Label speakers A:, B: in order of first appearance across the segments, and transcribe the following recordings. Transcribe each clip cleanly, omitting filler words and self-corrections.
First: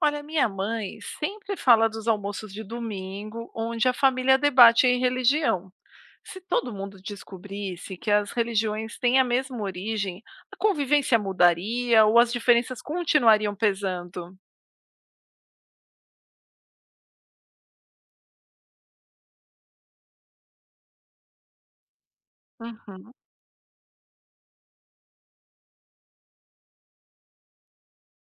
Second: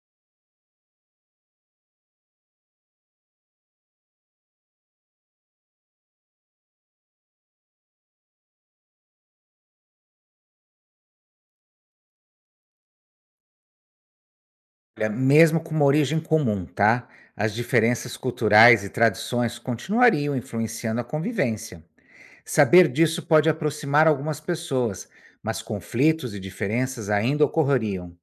A: Olha, minha mãe sempre fala dos almoços de domingo, onde a família debate em religião. Se todo mundo descobrisse que as religiões têm a mesma origem, a convivência mudaria ou as diferenças continuariam pesando?
B: Olha, mesmo com uma origem comum, tá? As diferenças culturais e tradições continuariam influenciando a convivência. Saber
A: Uhum.
B: disso pode aproximar algumas pessoas, mas conflitos e diferenças ainda ocorreriam.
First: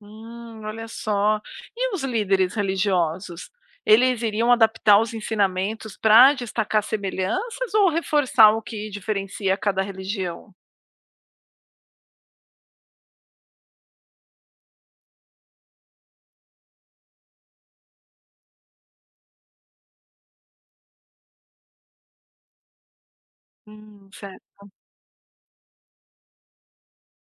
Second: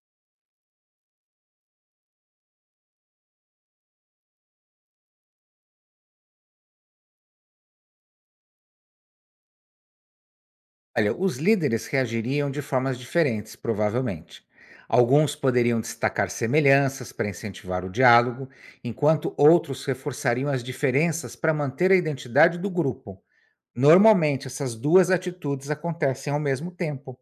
A: Olha só. E os líderes religiosos? Eles iriam adaptar os ensinamentos para destacar semelhanças ou reforçar o que diferencia cada religião?
B: Olha, os líderes reagiriam de formas diferentes, provavelmente. Alguns poderiam destacar semelhanças para incentivar o diálogo, enquanto outros reforçariam as diferenças para manter a identidade do grupo. Normalmente,
A: Certo.
B: essas duas atitudes acontecem ao mesmo tempo.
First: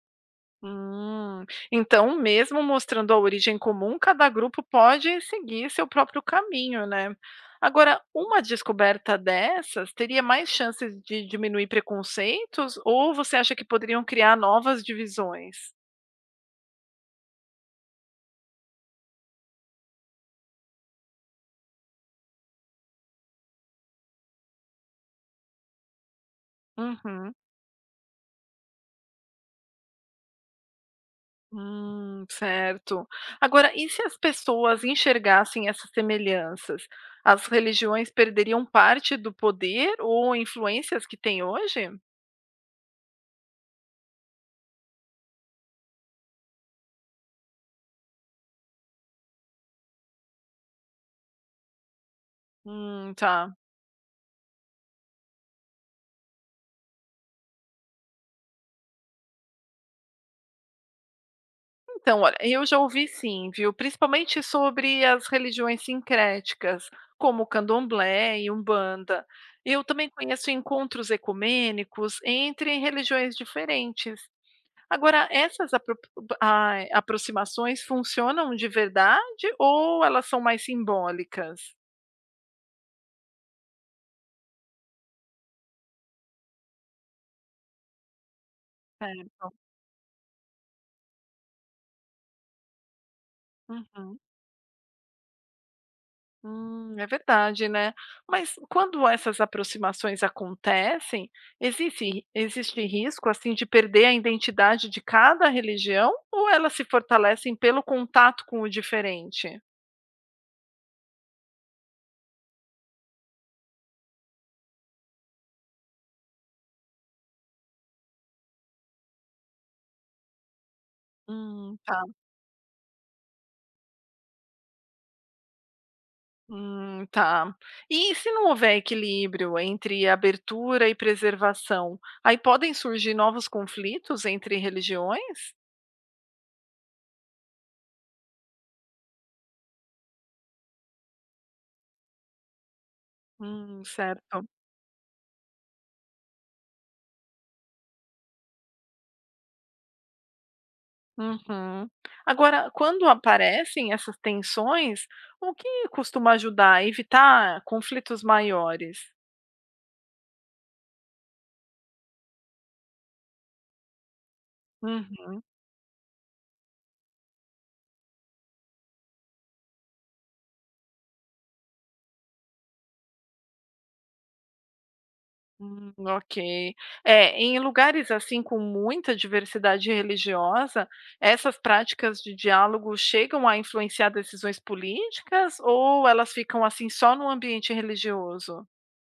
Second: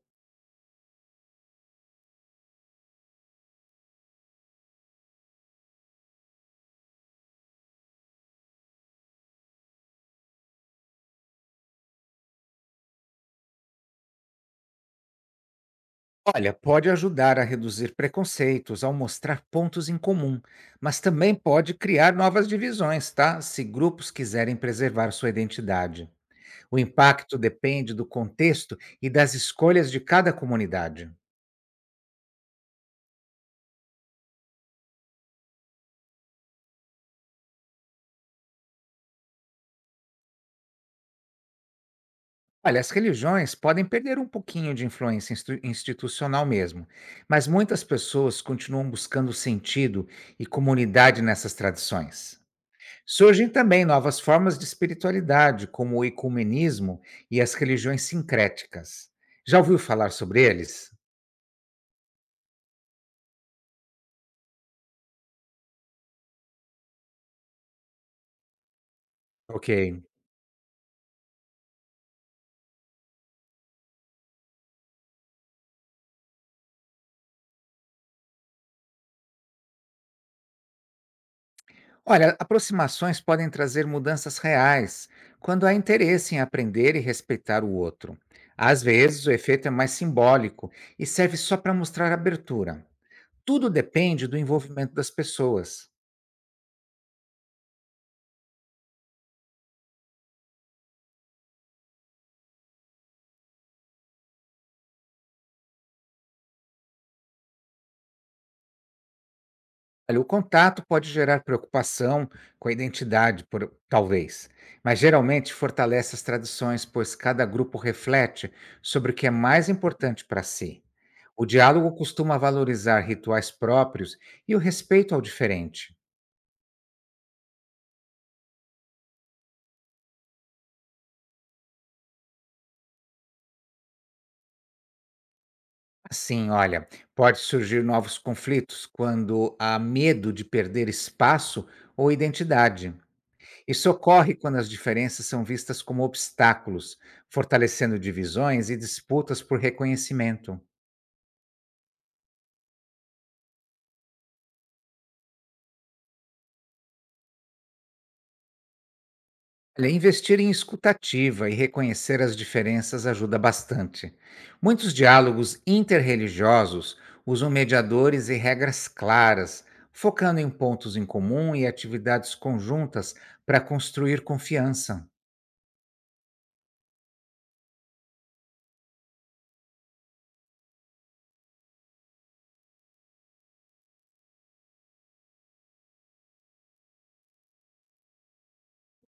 A: Hum, então, mesmo mostrando a origem comum, cada grupo pode seguir seu próprio caminho, né? Agora, uma descoberta dessas teria mais chances de diminuir preconceitos, ou você acha que poderiam criar novas divisões?
B: Olha, pode ajudar a reduzir preconceitos ao mostrar pontos em comum, mas também pode criar novas divisões, tá? Se grupos quiserem preservar sua identidade. O
A: Uhum.
B: impacto depende do contexto e das escolhas de cada comunidade.
A: Certo. Agora, e se as pessoas enxergassem essas semelhanças? As religiões perderiam parte do poder ou influências que têm hoje?
B: Olha, as religiões podem perder um pouquinho de influência institucional mesmo, mas muitas pessoas continuam buscando sentido e comunidade nessas tradições. Surgem
A: Tá.
B: também novas formas de espiritualidade, como o ecumenismo e as religiões sincréticas. Já ouviu falar sobre eles?
A: Então, olha, eu já ouvi sim, viu? Principalmente sobre as religiões sincréticas, como o candomblé e umbanda.
B: Ok.
A: Eu também conheço encontros ecumênicos entre religiões diferentes. Agora, ai, aproximações funcionam de verdade ou elas são mais simbólicas?
B: Olha, aproximações podem trazer mudanças reais quando há interesse em aprender e respeitar o outro. Às vezes, o
A: Certo.
B: efeito é mais simbólico e serve só para mostrar abertura. Tudo
A: Uhum.
B: depende do envolvimento das pessoas.
A: É verdade, né? Mas quando essas aproximações acontecem, existe risco assim de perder a identidade de cada religião ou elas se fortalecem pelo contato com o diferente?
B: Olha, o contato pode gerar preocupação com a identidade, talvez, mas geralmente fortalece as tradições, pois cada grupo reflete sobre o que é mais importante para si. O diálogo
A: Tá.
B: costuma valorizar rituais próprios e o respeito ao diferente.
A: Tá. E se não houver equilíbrio entre abertura e preservação, aí podem surgir novos conflitos entre religiões?
B: Assim, olha, pode surgir novos conflitos quando há medo de perder espaço ou identidade. Isso ocorre
A: Certo.
B: quando as diferenças são vistas como obstáculos, fortalecendo divisões e disputas por reconhecimento.
A: Uhum. Agora, quando aparecem essas tensões, o que costuma ajudar a evitar conflitos maiores?
B: Olha, investir em escutativa e reconhecer as diferenças ajuda bastante. Muitos
A: Uhum,
B: diálogos interreligiosos usam mediadores e regras claras, focando em pontos em comum e atividades conjuntas para construir confiança.
A: hum, ok. É, em lugares assim com muita diversidade religiosa, essas práticas de diálogo chegam a influenciar decisões políticas ou elas ficam assim só no ambiente religioso?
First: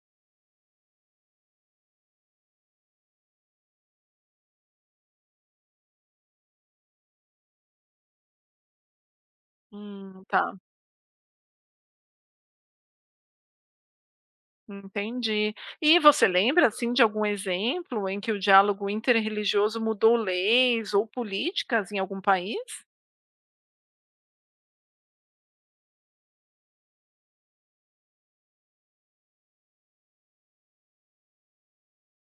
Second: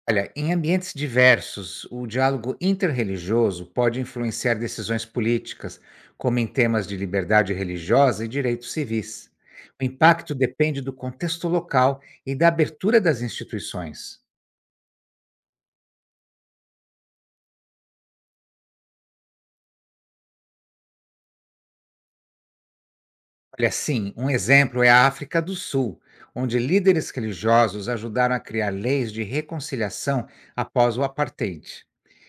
B: Olha, em ambientes diversos, o diálogo interreligioso pode influenciar decisões políticas, como em temas de liberdade religiosa e direitos civis. O impacto
A: Tá.
B: depende do contexto local e da abertura das instituições.
A: Entendi. E você lembra, assim, de algum exemplo em que o diálogo interreligioso mudou leis ou políticas em algum país?
B: Olha, sim, um exemplo é a África do Sul, onde líderes religiosos ajudaram a criar leis de reconciliação após o apartheid.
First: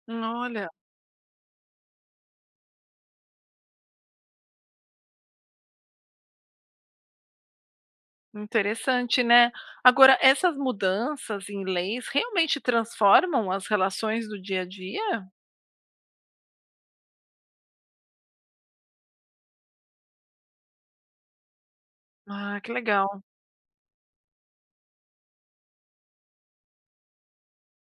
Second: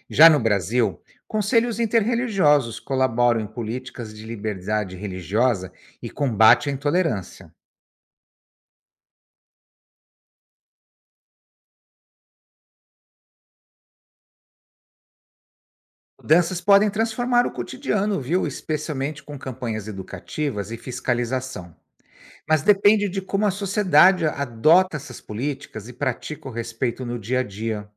B: Já no
A: Olha,
B: Brasil, conselhos interreligiosos colaboram em políticas de liberdade religiosa e combate à intolerância.
A: interessante, né? Agora, essas mudanças em leis realmente transformam as relações do dia a dia?
B: Mudanças podem transformar o cotidiano, viu? Especialmente com campanhas educativas e fiscalização.
A: Ah,
B: Mas
A: que
B: depende de
A: legal.
B: como a sociedade adota essas políticas e pratica o respeito no dia a dia.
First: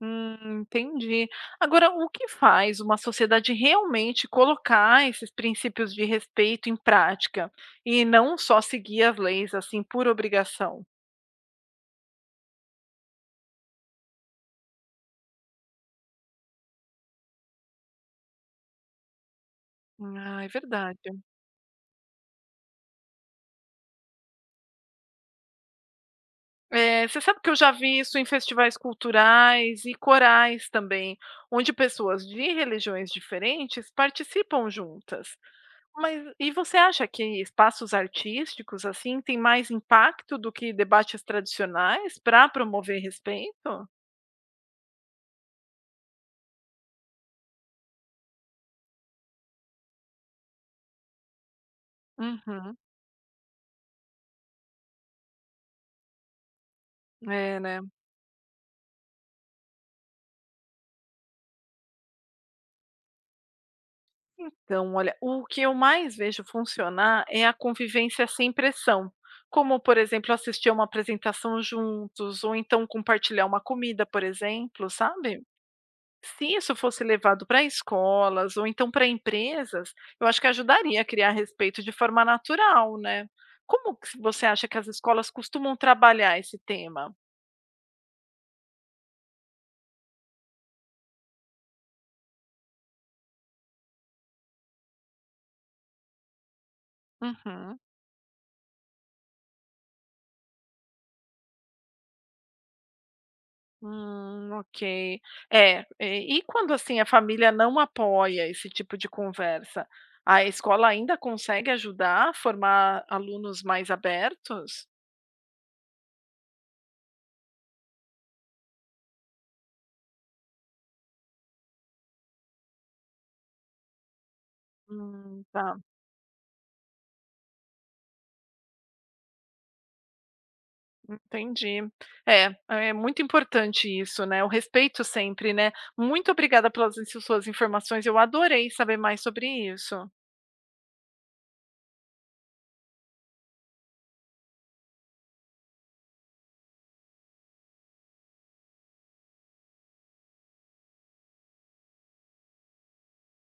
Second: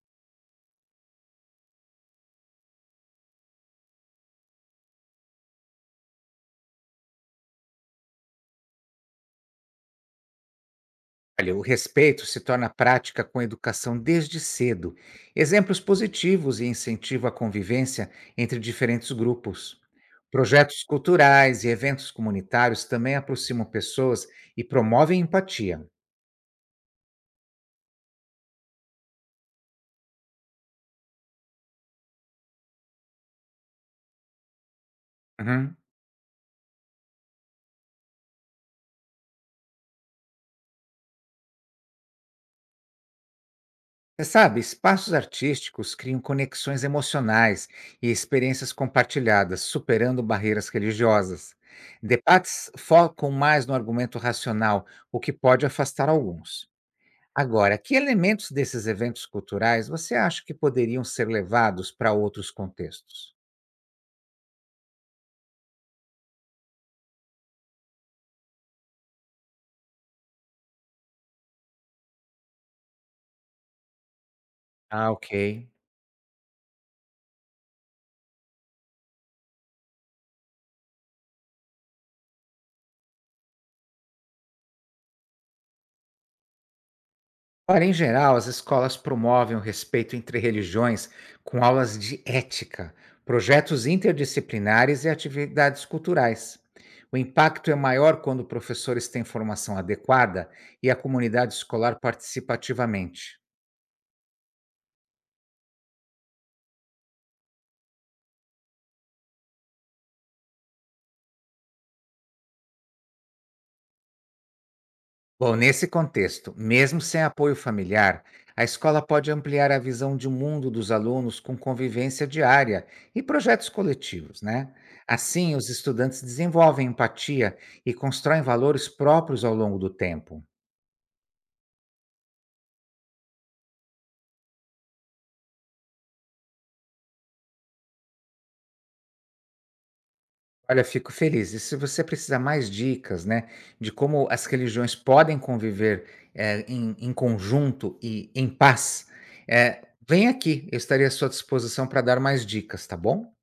A: Entendi. Agora, o que faz uma sociedade realmente colocar esses princípios de respeito em prática e não só seguir as leis assim por obrigação?
B: Olha, o respeito se torna prática com a educação desde cedo, exemplos positivos e incentivo à convivência entre diferentes grupos.
A: Ah, é
B: Projetos
A: verdade.
B: culturais e eventos comunitários também aproximam pessoas e promovem empatia.
A: É, você sabe que eu já vi isso em festivais culturais e corais também, onde pessoas de religiões diferentes participam juntas.
B: Uhum.
A: Mas e você acha que espaços artísticos assim têm mais impacto do que debates tradicionais para promover respeito?
B: Você sabe, espaços artísticos criam conexões emocionais e experiências compartilhadas, superando barreiras religiosas. Debates
A: Uhum,
B: focam mais no argumento racional, o que pode afastar alguns.
A: é,
B: Agora,
A: né?
B: que elementos desses eventos culturais você acha que poderiam ser levados para outros contextos?
A: Então, olha, o que eu mais vejo funcionar é a convivência sem pressão, como, por exemplo, assistir a uma apresentação juntos, ou então compartilhar uma comida, por exemplo,
B: Ah,
A: sabe?
B: ok.
A: Se isso fosse levado para escolas ou então para empresas, eu acho que ajudaria a criar respeito de forma natural, né. Como que você acha que as escolas costumam trabalhar esse tema?
B: Ora, em geral, as escolas promovem o respeito entre religiões com aulas de ética, projetos interdisciplinares e atividades culturais. O impacto é
A: Uhum.
B: maior quando professores têm formação adequada e a comunidade escolar participa ativamente.
A: Ok. É, e quando, assim, a família não apoia esse tipo de conversa, a escola ainda consegue ajudar a formar alunos mais abertos?
B: Bom, nesse contexto, mesmo sem apoio familiar, a escola pode ampliar a visão de mundo dos alunos com convivência diária e projetos coletivos, né? Assim, os
A: Tá.
B: estudantes desenvolvem empatia e constroem valores próprios ao longo do tempo.
A: Entendi. É, é muito importante isso, né? O respeito sempre, né? Muito obrigada pelas suas informações. Eu adorei saber mais sobre isso.
B: Olha, fico feliz. E se você precisar mais dicas, né, de como as religiões podem conviver em, em conjunto e em paz, eh, vem aqui. Eu estarei à sua disposição para dar mais dicas, tá bom?